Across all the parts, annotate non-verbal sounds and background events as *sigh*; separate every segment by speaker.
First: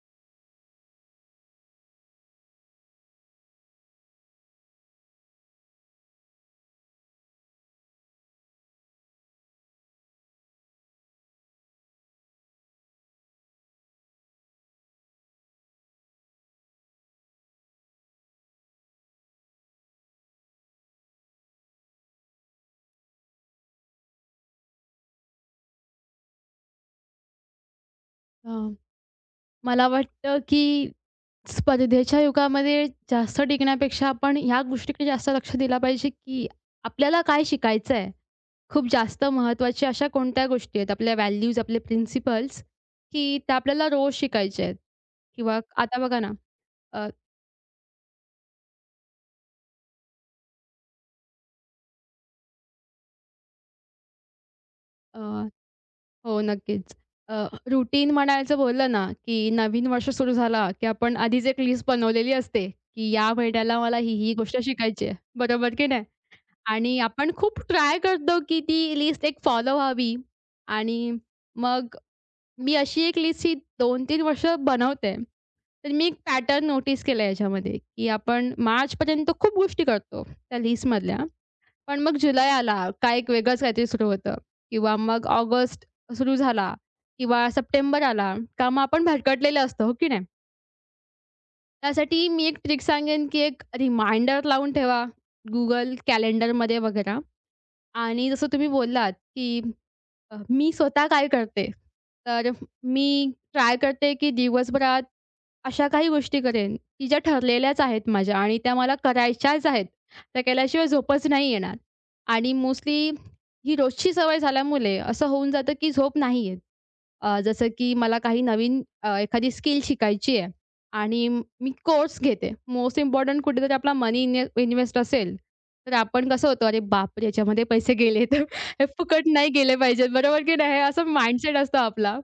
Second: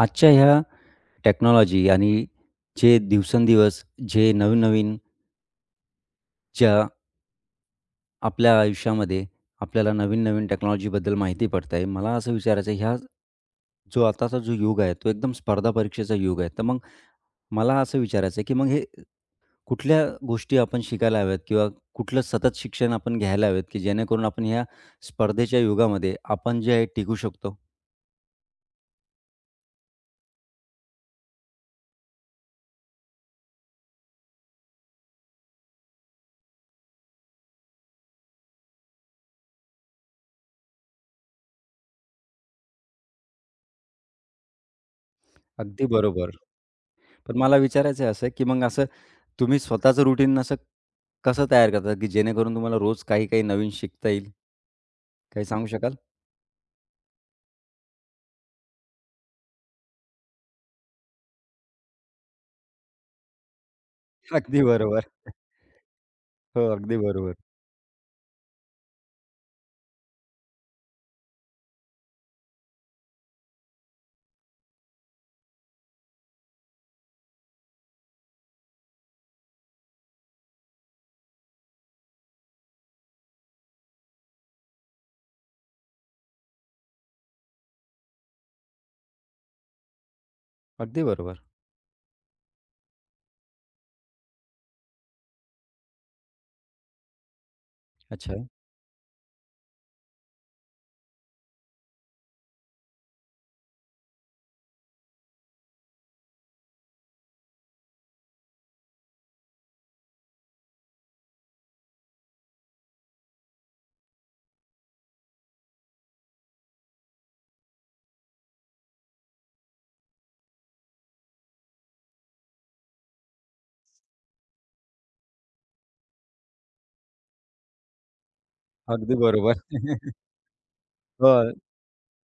Speaker 1: आजच्या ह्या टेक्नॉलॉजी आणि जे दिवसेंदिवस जे नवीन-नवीन ज्या आपल्या आयुष्यामध्ये आपल्याला नवीन-नवीन टेक्नॉलॉजीबद्दल माहिती पडत आहे. मला असं विचारायचं आहे, ह्या जो आताचा जो युग आहे, तो एकदम स्पर्धा परीक्षेचा युग आहे. तर मग मला असं विचारायचं आहे, की मग हे कुठल्या गोष्टी आपण शिकायला हव्यात किंवा कुठलं सतत शिक्षण आपण घ्यायला हवेत, की जेणेकरून आपण ह्या स्पर्धेच्या युगामध्ये आपण जे आहे टिकू शकतो?
Speaker 2: अ, मला वाटतं की स्पर्धेच्या युगामध्ये जास्त टिकण्यापेक्षा आपण ह्या गोष्टीकडे जास्त लक्ष दिला पाहिजे की आपल्याला काय शिकायचं आहे. खूप जास्त महत्त्वाच्या अशा कोणत्या गोष्टी आहेत, आपल्या व्हॅल्यूज, आपले प्रिन्सिपल्स, की त्या आपल्याला रोज शिकायच्या आहेत किंवा
Speaker 1: अगदी
Speaker 2: आता बघा
Speaker 1: बरोबर.
Speaker 2: ना. अ,
Speaker 1: पण मला विचारायचं आहे असं, की मग असं तुम्ही स्वतःचं रुटीन असं कसं तयार करता, की जेणेकरून तुम्हाला रोज काही-काही नवीन शिकता येईल? काही
Speaker 2: अ,
Speaker 1: सांगू शकाल?
Speaker 2: हो, नक्कीच. अ, रूटीन म्हणायचं बोललं ना, की नवीन वर्ष सुरू झाला, की आपण आधीच एक लिस्ट बनवलेली असते, की या महिन्याला मला ही
Speaker 1: *laughs*
Speaker 2: गोष्ट
Speaker 1: अगदी
Speaker 2: शिकायची
Speaker 1: बरोबर.
Speaker 2: आहे. बरोबर की नाही?
Speaker 1: हो, अगदी
Speaker 2: आणि आपण
Speaker 1: बरोबर.
Speaker 2: खूप ट्राय करतो, की ती लिस्ट एक फॉलो व्हावी आणि मग मी अशी एक लिस्ट ही 2-3 वर्ष बनवते. तर मी एक पॅटर्न नोटीस केला याच्यामध्ये, की आपण मार्चपर्यंत खूप गोष्टी करतो त्या लिस्टमधल्या. पण मग जुलै आला का एक वेगळंच काहीतरी सुरू होतं किंवा मग ऑगस्ट सुरू झाला किंवा सप्टेंबर आला का मग आपण भरकटलेले असतो, हो की नाही?
Speaker 1: अगदी बरोबर.
Speaker 2: त्यासाठी मी एक ट्रिक सांगेन, की एक रिमाइंडर लावून ठेवा Google कॅलेंडरमध्ये वगैरे आणि
Speaker 1: अच्छा.
Speaker 2: जसं तुम्ही बोललात, की मी स्वतः काय करते? तर मी ट्राय करते, की दिवसभरात अशा काही गोष्टी करेन, की ज्या ठरलेल्याच आहेत माझ्या आणि त्या मला करायच्याच आहेत. त्या केल्याशिवाय झोपच नाही येणार आणि मोस्टली ही रोजची सवय झाल्यामुळे असं होऊन जातं, की झोप नाही येत. जसं की मला काही नवीन एखादी स्किल शिकायची आहे आणि मी कोर्स घेते. मोस्ट इम्पोर्टंट कुठेतरी आपला मनी इन्व्हेस्ट असेल, तर आपण कसं होतो, "अरे बापरे! याच्यामध्ये पैसे गेले तर *laughs* हे
Speaker 1: अगदी
Speaker 2: फुकट नाही
Speaker 1: बरोबर.
Speaker 2: गेले पाहिजेत."
Speaker 1: *laughs*
Speaker 2: बरोबर की नाही? असं
Speaker 1: हो,
Speaker 2: माइंडसेट असतो आपला.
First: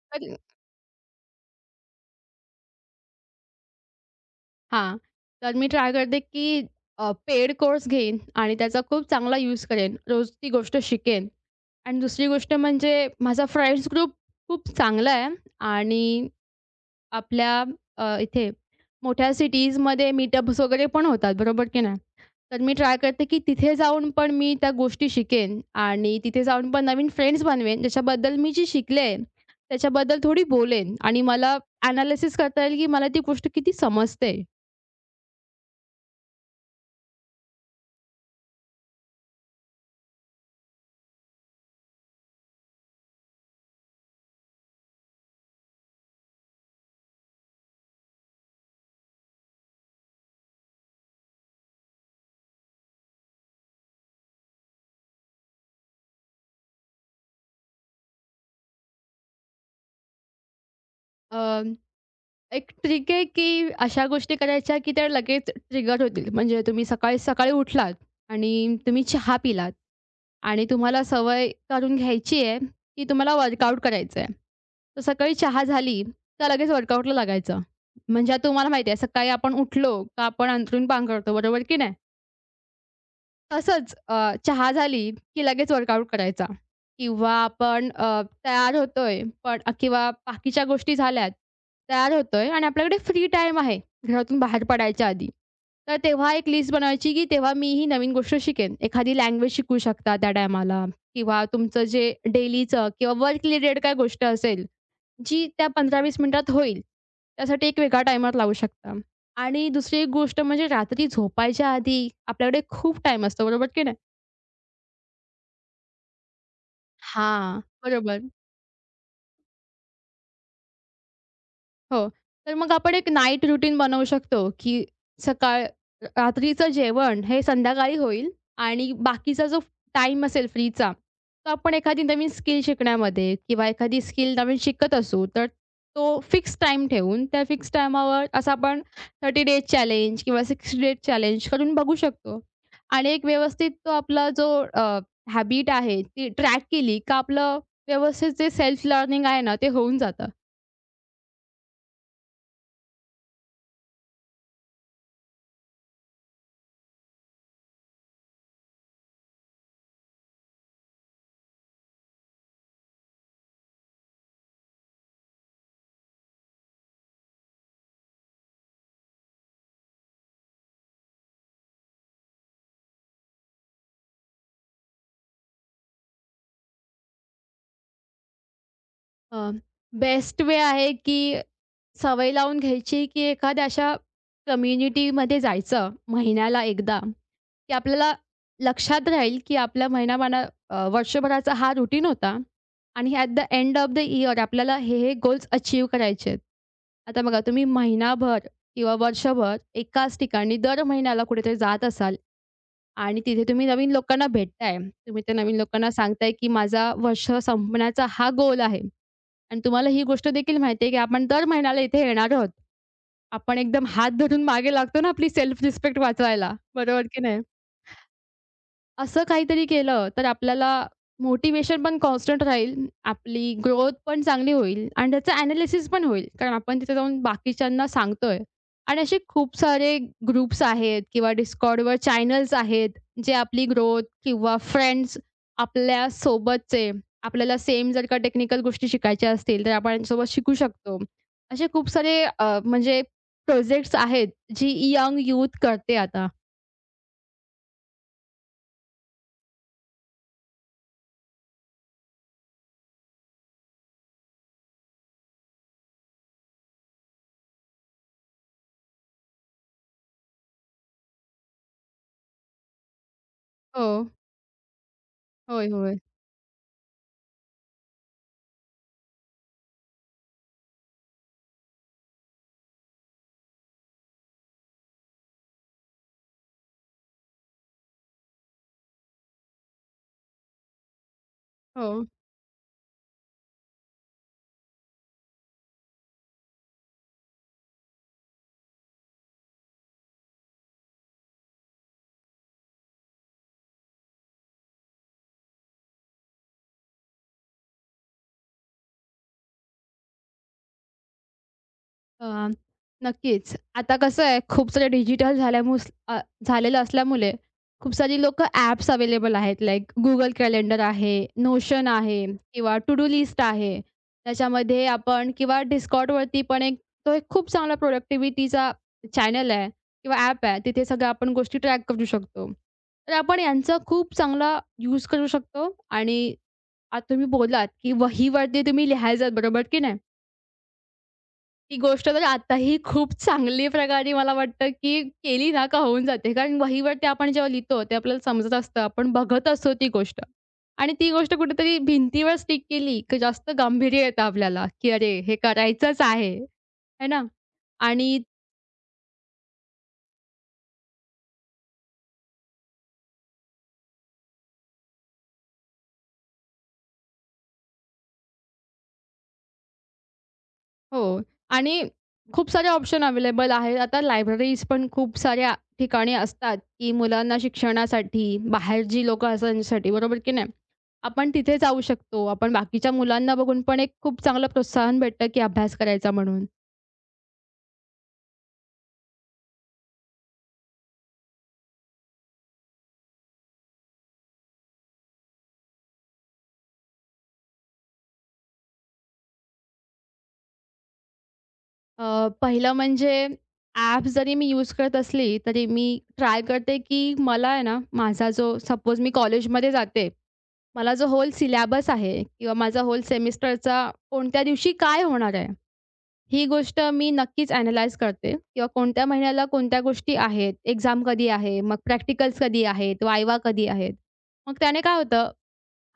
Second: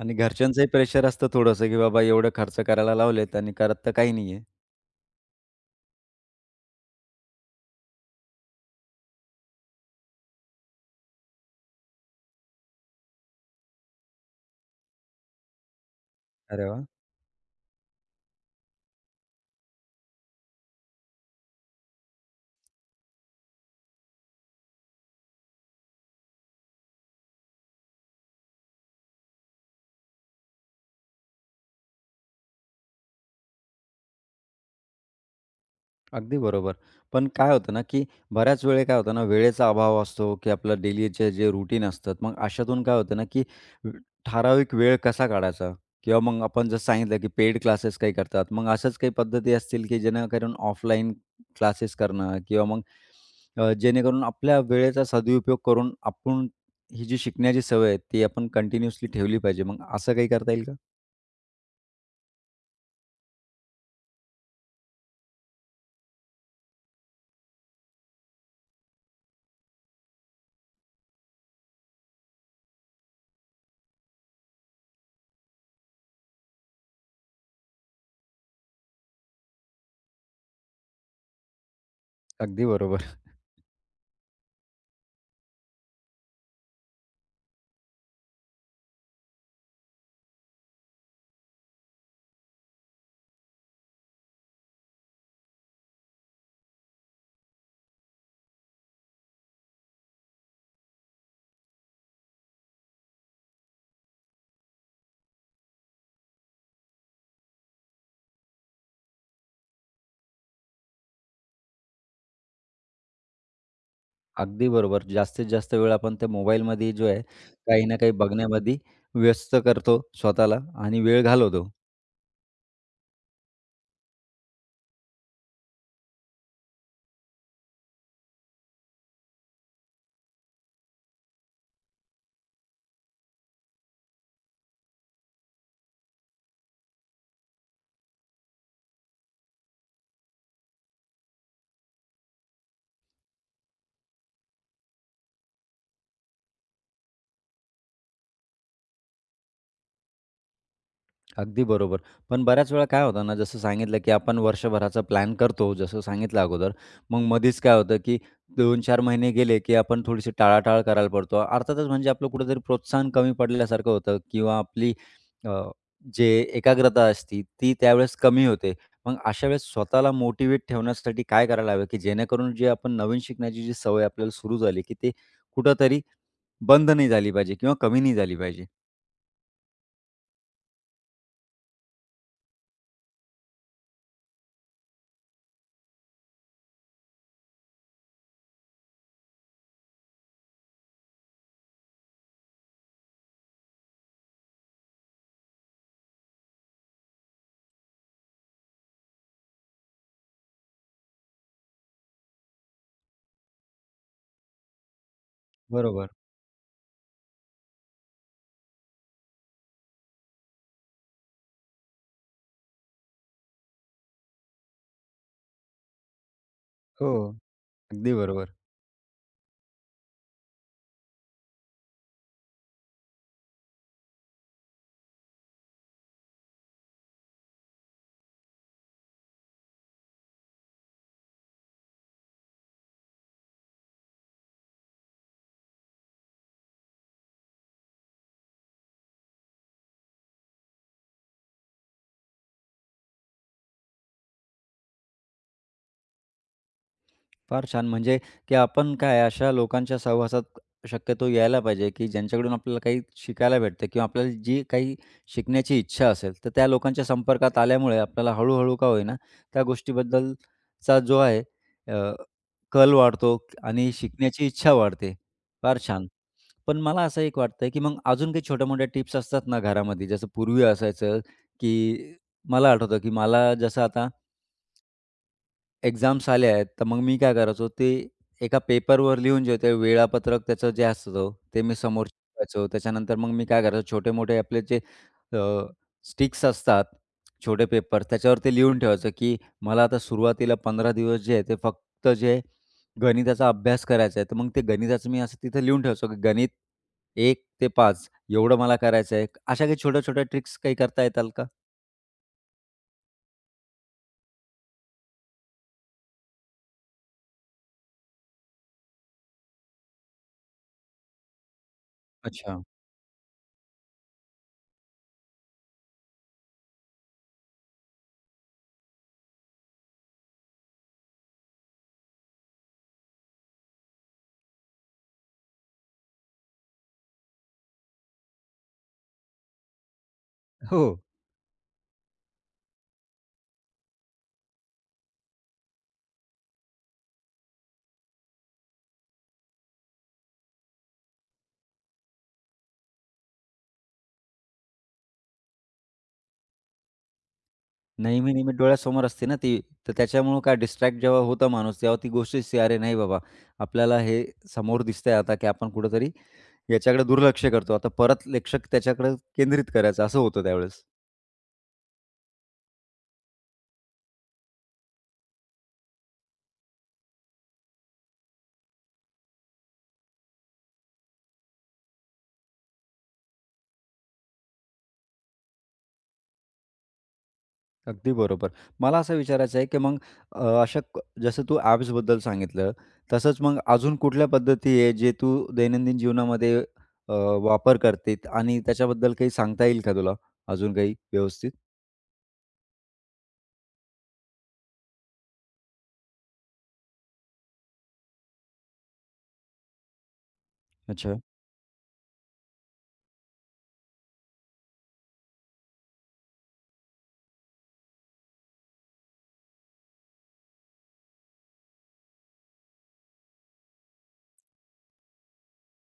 Speaker 1: आणि
Speaker 2: तर
Speaker 1: घरच्यांचंही प्रेशर असतं थोडंसं, की बाबा एवढं खर्च करायला लावलेत आणि करत तर काही नाहीये.
Speaker 2: हां. तर मी ट्राय करते की पेड कोर्स घेईन आणि त्याचा खूप चांगला यूज करेन. रोज ती गोष्ट शिकेन आणि दुसरी गोष्ट म्हणजे माझा फ्रेंड्स ग्रुप खूप चांगला आहे आणि
Speaker 1: अरे वाह!
Speaker 2: आपल्या इथे मोठ्या सिटीजमध्ये मीटअप्स वगैरे पण होतात, बरोबर की नाही? तर मी ट्राय करते, की तिथे जाऊन पण मी त्या गोष्टी शिकेन आणि तिथे जाऊन पण नवीन फ्रेंड्स बनवेन, ज्याच्याबद्दल मी जी शिकले, त्याच्याबद्दल थोडी बोलेन आणि मला ॲनालिसिस करता येईल, की मला ती गोष्ट किती समजते.
Speaker 1: अगदी बरोबर. पण काय होतं ना, की बऱ्याच वेळी काय होतं ना, वेळेचा अभाव असतो, की आपलं डेलीचे जे रूटीन असतात. मग अशातून काय होतं ना, की वे- ठराविक वेळ कसा काढायचा? किंवा मग आपण जसं सांगितलं, की पेड क्लासेस काही करतात. मग अशाच काही पद्धती असतील, की जेणेकरून ऑफलाईन क्लासेस करणं किंवा मग जेणेकरून आपल्या वेळेचा सदुपयोग करून आपण ही जी शिकण्याची सवय आहे, ती आपण कंटिन्यूअसली ठेवली पाहिजे. मग असं काही करता येईल का?
Speaker 2: एक ट्रिक आहे, की अशा गोष्टी करायच्या, की त्या लगेच ट्रिगर होतील. म्हणजे तुम्ही सकाळी-सकाळी उठलात आणि तुम्ही चहा पिलात आणि तुम्हाला सवय करून घ्यायची आहे, की तुम्हाला वर्कआउट करायचं आहे. तर सकाळी चहा झाली, तर लगेच वर्कआउटला लागायचं. म्हणजे आता तुम्हाला माहिती आहे, सकाळी आपण उठलो, का आपण अंथरूण पांघरतो, बरोबर की नाही?
Speaker 1: अगदी बरोबर.
Speaker 2: तसंच चहा झाली, की लगेच वर्कआउट करायचा किंवा आपण तयार होतोय पण किंवा बाकीच्या गोष्टी झाल्यात, तयार होतोय आणि आपल्याकडे फ्री टाईम आहे घरातून बाहेर पडायच्या आधी. तर तेव्हा एक लिस्ट बनवायची, की तेव्हा मी ही नवीन गोष्ट शिकेन. एखादी लँग्वेज शिकू शकता त्या टायमाला किंवा तुमचं जे डेलीचं किंवा वर्क रिलेटेड काय गोष्ट असेल, जी त्या 15-20 मिनिटात होईल, त्यासाठी एक वेगळा टायमर लावू शकता. आणि दुसरी एक गोष्ट म्हणजे रात्री झोपायच्या आधी आपल्याकडे खूप टाईम असतो, बरोबर की नाही?
Speaker 1: अगदी बरोबर. जास्तीत जास्त वेळ आपण त्या मोबाईलमध्ये जो आहे,
Speaker 2: हां.
Speaker 1: काही ना काही
Speaker 2: बरोबर.
Speaker 1: बघण्यामध्ये व्यस्त करतो स्वतःला आणि वेळ घालवतो.
Speaker 2: हो. तर मग आपण एक नाईट रुटीन बनवू शकतो, की सकाळ रात्रीचं जेवण हे संध्याकाळी होईल आणि बाकीचा जो टाईम असेल फ्रीचा, तो आपण एखादी नवीन स्किल शिकण्यामध्ये किंवा एखादी स्किल नवीन शिकत असू, तर तो फिक्स टाईम ठेवून त्या फिक्स टाईमावर असं आपण 30 डेज चॅलेंज किंवा 60 डेज चॅलेंज करून बघू शकतो. आणि एक व्यवस्थित तो आपला जो हॅबिट आहे ती ट्रॅक केली का आपलं व्यवस्थित जे सेल्फ लर्निंग आहे ना, ते होऊन जातं.
Speaker 1: अगदी बरोबर. पण बऱ्याच वेळा काय होतं ना, जसं सांगितलं, की आपण वर्षभराचा प्लॅन करतो, जसं सांगितलं अगोदर. मग मधीच काय होतं, की 2-4 महिने गेले, की आपण थोडीशी टाळाटाळ करायला पडतो. अर्थातच म्हणजे आपलं कुठेतरी प्रोत्साहन कमी पडल्यासारखं होतं किंवा आपली अ, जे एकाग्रता असते, ती त्यावेळेस कमी होते. मग अशा वेळेस स्वतःला मोटिव्हेट ठेवण्यासाठी काय करायला हवं, की जेणेकरून जे आपण नवीन शिकण्याची जी सवय आपल्याला सुरू झाली, की ते कुठेतरी बंद नाही झाली पाहिजे किंवा कमी नाही झाली पाहिजे?
Speaker 2: बेस्ट वे आहे, की सवय लावून घ्यायची, की एखाद्या अशा कम्युनिटीमध्ये जायचं महिन्याला एकदा, की आपल्याला लक्षात राहील, की आपला महिनाभरा वर्षभराचा हा रुटीन होता आणि at the end of the year आपल्याला हे गोल्स अचीव्ह करायचे आहेत. आता बघा तुम्ही महिनाभर किंवा वर्षभर एकाच ठिकाणी दर महिन्याला कुठेतरी जात असाल आणि तिथे तुम्ही नवीन लोकांना भेटताय. तुम्ही त्या नवीन लोकांना
Speaker 1: बरोबर.
Speaker 2: सांगताय, की माझा वर्ष संपण्याचा हा गोल आहे. आणि तुम्हाला ही गोष्ट देखील माहिती आहे, की आपण दर महिन्याला इथे येणार आहोत. आपण एकदम हात धरून मागे लागतो ना आपली सेल्फ रिस्पेक्ट वाचवायला. बरोबर
Speaker 1: हो,
Speaker 2: की नाही?
Speaker 1: अगदी बरोबर.
Speaker 2: असं काहीतरी केलं तर आपल्याला मोटिव्हेशन पण कॉन्स्टंट राहील, आपली ग्रोथ पण चांगली होईल आणि त्याचं एनालिसिस पण होईल. कारण आपण तिथे जाऊन बाकीच्यांना सांगतोय आणि असे खूप सारे ग्रुप्स आहेत किंवा Discordवर चॅनल्स आहेत, जे आपली ग्रोथ किंवा फ्रेंड्स आपल्या सोबतचे, आपल्याला सेम जर का टेक्निकल गोष्टी शिकायच्या असतील, तर आपण त्यांच्यासोबत शिकू शकतो. असे खूप सारे म्हणजे प्रोजेक्ट्स आहेत, जी यंग यूथ करते आता.
Speaker 1: फार छान. म्हणजे की आपण काय अशा लोकांच्या सहवासात शक्यतो यायला पाहिजे, की ज्यांच्याकडून आपल्याला काही शिकायला भेटतं किंवा आपल्याला जी काही शिकण्याची इच्छा असेल, तर त्या लोकांच्या संपर्कात आल्यामुळे आपल्याला हळू का होईना त्या गोष्टीबद्दलचा जो आहे अ, कल वाढतो
Speaker 2: हो.
Speaker 1: आणि शिकण्याची इच्छा वाढते.
Speaker 2: होय,
Speaker 1: फार
Speaker 2: होय.
Speaker 1: छान. पण मला असं एक वाटतंय, की मग अजून काही छोट्या-मोठ्या टिप्स असतात ना घरामध्ये, जसं पूर्वी असायचं, की मला आठवतं, की मला जसं आता एक्झाम्स आल्या आहेत, तर मग मी काय करायचो ते एका पेपरवर लिहून जे ते वेळापत्रक त्याचं जे असतं ते मी
Speaker 2: हो.
Speaker 1: समोर ठेवायचो. त्याच्यानंतर मग मी काय करायचो छोटे-मोठे आपले जे स्टिक्स असतात, छोटे पेपर त्याच्यावर ते लिहून ठेवायचं, की मला आता सुरुवातीला 15 दिवस जे आहे ते फक्त जे गणिताचा अभ्यास करायचा आहे. तर मग ते गणिताचं मी असं तिथं लिहून ठेवायचो, की गणित 1 ते 5 एवढं मला करायचं आहे. अशा काही छोट्या-छोट्या ट्रिक्स काही करता येताल का?
Speaker 2: अ, नक्कीच. आता कसं आहे, खूप सारे डिजिटल झालेलं असल्यामुळे खूप सारी लोकं ॲप्स अवेलेबल आहेत. लाइक Google कॅलेंडर आहे, Notion आहे
Speaker 1: अच्छा.
Speaker 2: किंवा टू डू लिस्ट आहे. त्याच्यामध्ये आपण किंवा Discordवरती पण एक खूप चांगला प्रोडक्टिव्हिटीचा चॅनल आहे किंवा ॲप आहे. तिथे सगळ्या आपण गोष्टी ट्रॅक करू शकतो. तर आपण यांचा खूप चांगला यूज करू शकतो आणि आता तुम्ही बोललात, की वहीवरती तुम्ही लिहायचं बरोबर की नाही?
Speaker 1: हो.
Speaker 2: ती गोष्ट तर आताही खूप चांगली प्रकारे मला वाटतं, की केली ना का होऊन जाते. कारण वहीवरती आपण जेव्हा लिहितो ते आपल्याला समजत असतं. आपण बघत असतो ती गोष्ट आणि ती गोष्ट कुठेतरी भिंतीवर स्टिक केली, की जास्त गांभीर्य येतं आपल्याला, की अरे हे करायचंच आहे. है ना? आणि
Speaker 1: नेहमी-नेहमी डोळ्यासमोर असते ना ती, तर त्याच्यामुळं काय डिस्ट्रॅक्ट जेव्हा होतं माणूस, तेव्हा ती गोष्ट दिसते, "अरे नाही बाबा, आपल्याला हे समोर दिसतंय आता, की आपण कुठेतरी याच्याकडे दुर्लक्ष करतो. आता परत लक्ष त्याच्याकडे केंद्रित करायचं." असं होतं त्यावेळेस.
Speaker 2: हो. आणि खूप सारे ऑप्शन अवेलेबल आहेत. आता लायब्ररीज पण खूप साऱ्या ठिकाणी असतात, की मुलांना शिक्षणासाठी, बाहेर जी लोकं असतात त्यांच्यासाठी, बरोबर की नाही? आपण तिथे जाऊ शकतो. आपण बाकीच्या मुलांना बघून पण एक खूप चांगलं प्रोत्साहन भेटतं, की अभ्यास करायचा म्हणून.
Speaker 1: अगदी बरोबर. मला असं विचारायचं आहे, की मग अ, अशा क जसं तू ॲप्सबद्दल सांगितलं, तसंच मग अजून कुठल्या पद्धती आहे, जे तू दैनंदिन जीवनामध्ये अ, वापर करते आणि त्याच्याबद्दल काही सांगता येईल का तुला अजून काही व्यवस्थित?
Speaker 2: पहिलं म्हणजे ॲप्स जरी मी यूज करत असली, तरी मी ट्राय करते, की मला आहे ना, माझा जो सपोज मी कॉलेजमध्ये जाते. मला जो
Speaker 1: अच्छा.
Speaker 2: होल सिलेबस आहे किंवा माझा होल सेमिस्टरचा कोणत्या दिवशी काय होणार आहे, ही गोष्ट मी नक्कीच ॲनलाईज करते किंवा कोणत्या महिन्याला कोणत्या गोष्टी आहेत, एक्झाम कधी आहे, मग प्रॅक्टिकल्स कधी आहेत, वायवा कधी आहेत. मग त्याने काय होतं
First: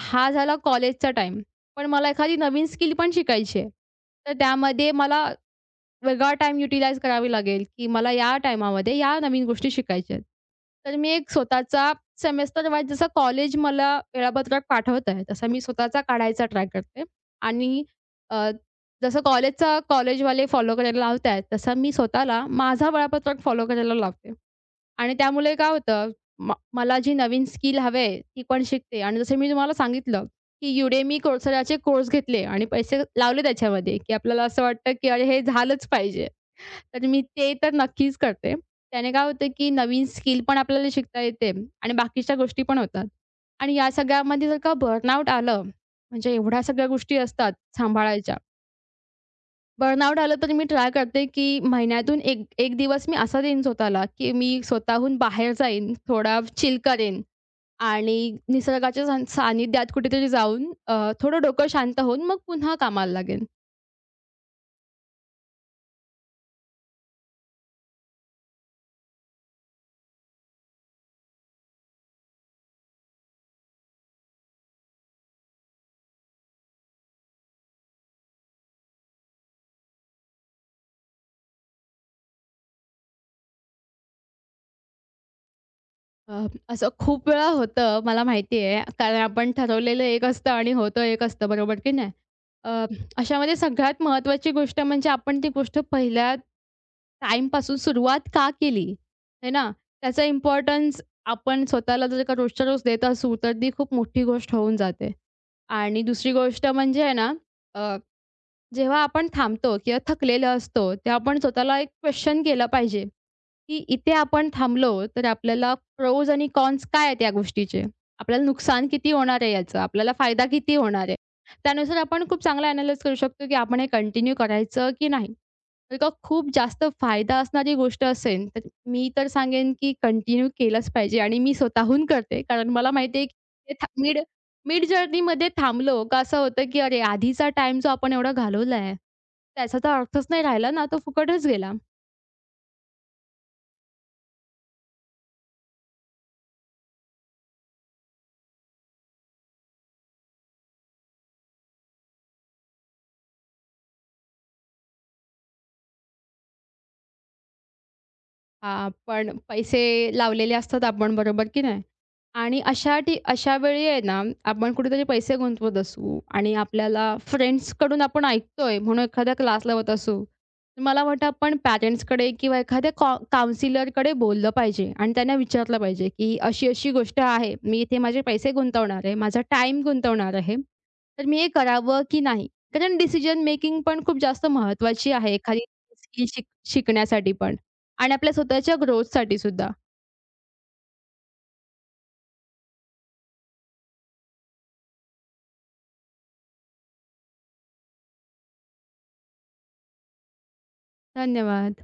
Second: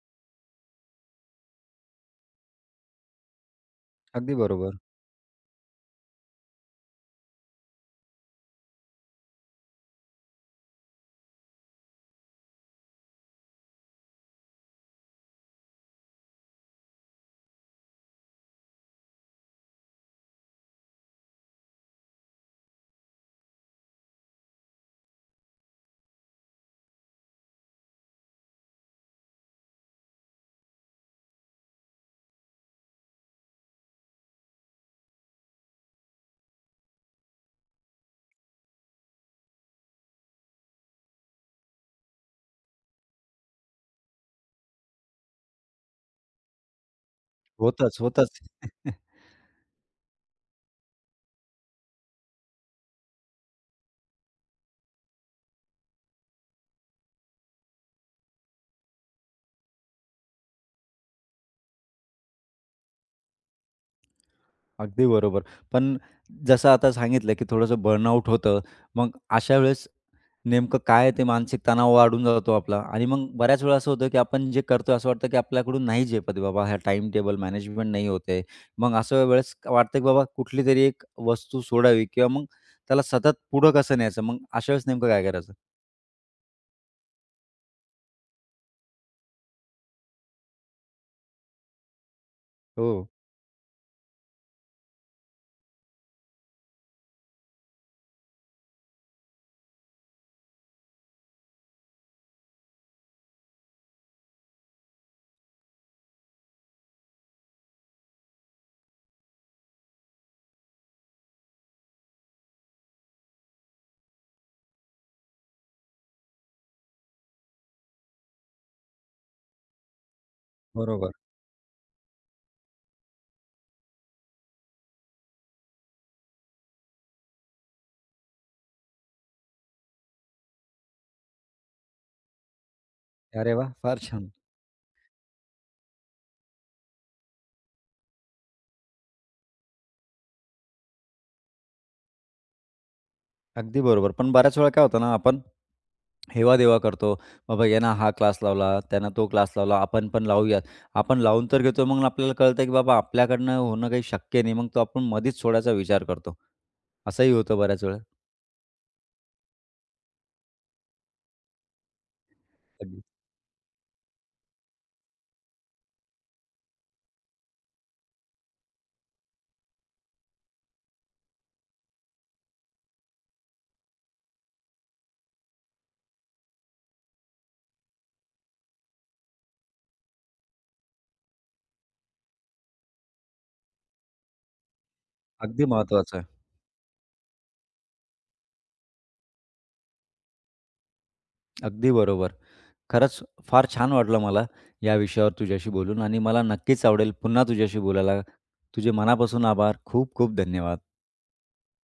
Speaker 2: हा झाला कॉलेजचा टाइम पण मला एखादी नवीन स्किल पण शिकायची आहे. तर
Speaker 1: अगदी बरोबर.
Speaker 2: त्यामध्ये मला वेगळा टाइम युटिलाइज करावी लागेल, की मला या टाईमामध्ये या नवीन गोष्टी शिकायच्या आहेत. तर मी एक स्वतःचा सेमेस्टर वाईज जसं कॉलेज मला वेळापत्रक पाठवत आहे, तसा मी स्वतःचा काढायचा ट्राय करते आणि अ, जसं कॉलेजचा कॉलेजवाले फॉलो करायला लावत आहेत, तसं मी स्वतःला माझा वेळापत्रक फॉलो करायला लावते. आणि त्यामुळे काय होतं, मला जी नवीन स्किल हवी आहे, ती पण शिकते आणि जसं मी तुम्हाला सांगितलं, की Udemy Courseraचे कोर्स घेतले आणि पैसे लावले त्याच्यामध्ये, की आपल्याला असं वाटतं, की अरे हे झालंच पाहिजे. तर मी ते तर नक्कीच करते. त्याने काय होतं, की नवीन स्किल पण आपल्याला शिकता येते आणि बाकीच्या गोष्टी पण होतात. आणि या सगळ्यामध्ये जर का बर्नआउट आलं, म्हणजे एवढ्या सगळ्या गोष्टी असतात
Speaker 1: होतंच,
Speaker 2: सांभाळायच्या.
Speaker 1: होतंच. *laughs*
Speaker 2: बर्नआउट आलं तरी मी ट्राय करते, की महिन्यातून एक एक दिवस मी असा देईन स्वतःला, की मी स्वतःहून बाहेर जाईन, थोडा चिल करेन आणि निसर्गाच्या सानिध्यात कुठेतरी जाऊन थोडं डोकं शांत होऊन मग पुन्हा कामाला लागेन.
Speaker 1: अगदी बरोबर. पण जसं आता सांगितलं, की थोडंसं बर्नआउट होतं. मग अशा वेळेस नेमकं काय ते मानसिक तणाव वाढून जातो आपला आणि मग बऱ्याच वेळा असं होतं, की आपण जे करतोय असं वाटतं, की आपल्याकडून नाही झेपत आहे बाबा हा टाइम टेबल मॅनेजमेंट नाही होते आहे. मग अशा वेळेस वाटतं, की बाबा कुठलीतरी एक वस्तू सोडावी किंवा मग त्याला सतत पुढं कसं न्यायचं? मग अशा वेळेस नेमकं काय करायचं?
Speaker 2: असं खूप वेळा होतं मला माहिती आहे. कारण आपण ठरवलेलं एक असतं आणि होतं एक असतं, बरोबर की नाही? अ,
Speaker 1: हो,
Speaker 2: अशामध्ये सगळ्यात महत्त्वाची गोष्ट म्हणजे आपण ती गोष्ट पहिल्या टाईमपासून सुरुवात का केली, आहे ना? त्याचा इम्पोर्टन्स आपण स्वतःला जर का रोजच्या रोज देत असू, तर ती खूप मोठी गोष्ट होऊन जाते. आणि दुसरी गोष्ट म्हणजे आहे ना, अ, जेव्हा आपण थांबतो किंवा थकलेलो असतो, तेव्हा आपण स्वतःला एक क्वेश्चन केला पाहिजे. की इथे आपण थांबलो तर आपल्याला प्रोज आणि कॉन्स काय आहेत या गोष्टीचे? आपल्याला नुकसान किती होणार आहे याचं? आपल्याला फायदा किती होणार
Speaker 1: बरोबर.
Speaker 2: आहे? त्यानुसार आपण खूप चांगला अॅनालाइज करू शकतो की आपण हे कंटिन्यू करायचं की नाही. जर का खूप जास्त फायदा असणारी गोष्ट असेल, तर मी तर सांगेन की कंटिन्यू केलंच पाहिजे आणि मी स्वतःहून करते. कारण मला माहिती आहे
Speaker 1: अरे वाह!
Speaker 2: की था
Speaker 1: फार
Speaker 2: मिड
Speaker 1: छान.
Speaker 2: मिड जर्नीमध्ये थांबलो का असं होतं की अरे आधीचा टाईम जो आपण एवढा घालवला आहे, त्याचा तर अर्थच नाही राहिला ना, तो फुकटच गेला.
Speaker 1: अगदी बरोबर. पण बऱ्याच वेळा काय होतं ना, आपण हेवा-देवा करतो. बाबा यानं हा क्लास लावला, त्यानं तो क्लास लावला, आपण पण लावूयात. आपण लावून तर घेतो, मग आपल्याला कळतं की बाबा आपल्याकडनं होणं काही शक्य नाही. मग तो आपण मधीच सोडायचा विचार करतो. असंही होतं बऱ्याच वेळा.
Speaker 2: हां, पण पैसे लावलेले असतात आपण, बरोबर की नाही? आणि
Speaker 1: अगदी
Speaker 2: अशा वेळी आहे ना, आपण कुठेतरी पैसे गुंतवत असू आणि आपल्याला फ्रेंड्सकडून आपण ऐकतोय म्हणून एखादा क्लास लावत असू. तर मला वाटतं आपण पॅरेंट्सकडे किंवा एखाद्या काउन्सिलरकडे बोललं पाहिजे आणि त्यांना विचारलं पाहिजे, की अशी-अशी गोष्ट आहे. मी इथे माझे पैसे गुंतवणार आहे, माझा टाईम गुंतवणार आहे. तर मी हे करावं की नाही? कारण डिसिजन मेकिंग पण खूप जास्त महत्त्वाची आहे एखादी
Speaker 1: अगदी महत्त्वाचं
Speaker 2: स्किल
Speaker 1: आहे.
Speaker 2: शिक शिकण्यासाठी पण. आणि आपल्या स्वतःच्या ग्रोथसाठी सुद्धा.
Speaker 1: अगदी बरोबर. खरंच फार छान वाटलं मला या विषयावर तुझ्याशी बोलून आणि मला नक्कीच आवडेल पुन्हा तुझ्याशी बोलायला. तुझे मनापासून आभार. खूप खूप धन्यवाद.
Speaker 2: धन्यवाद.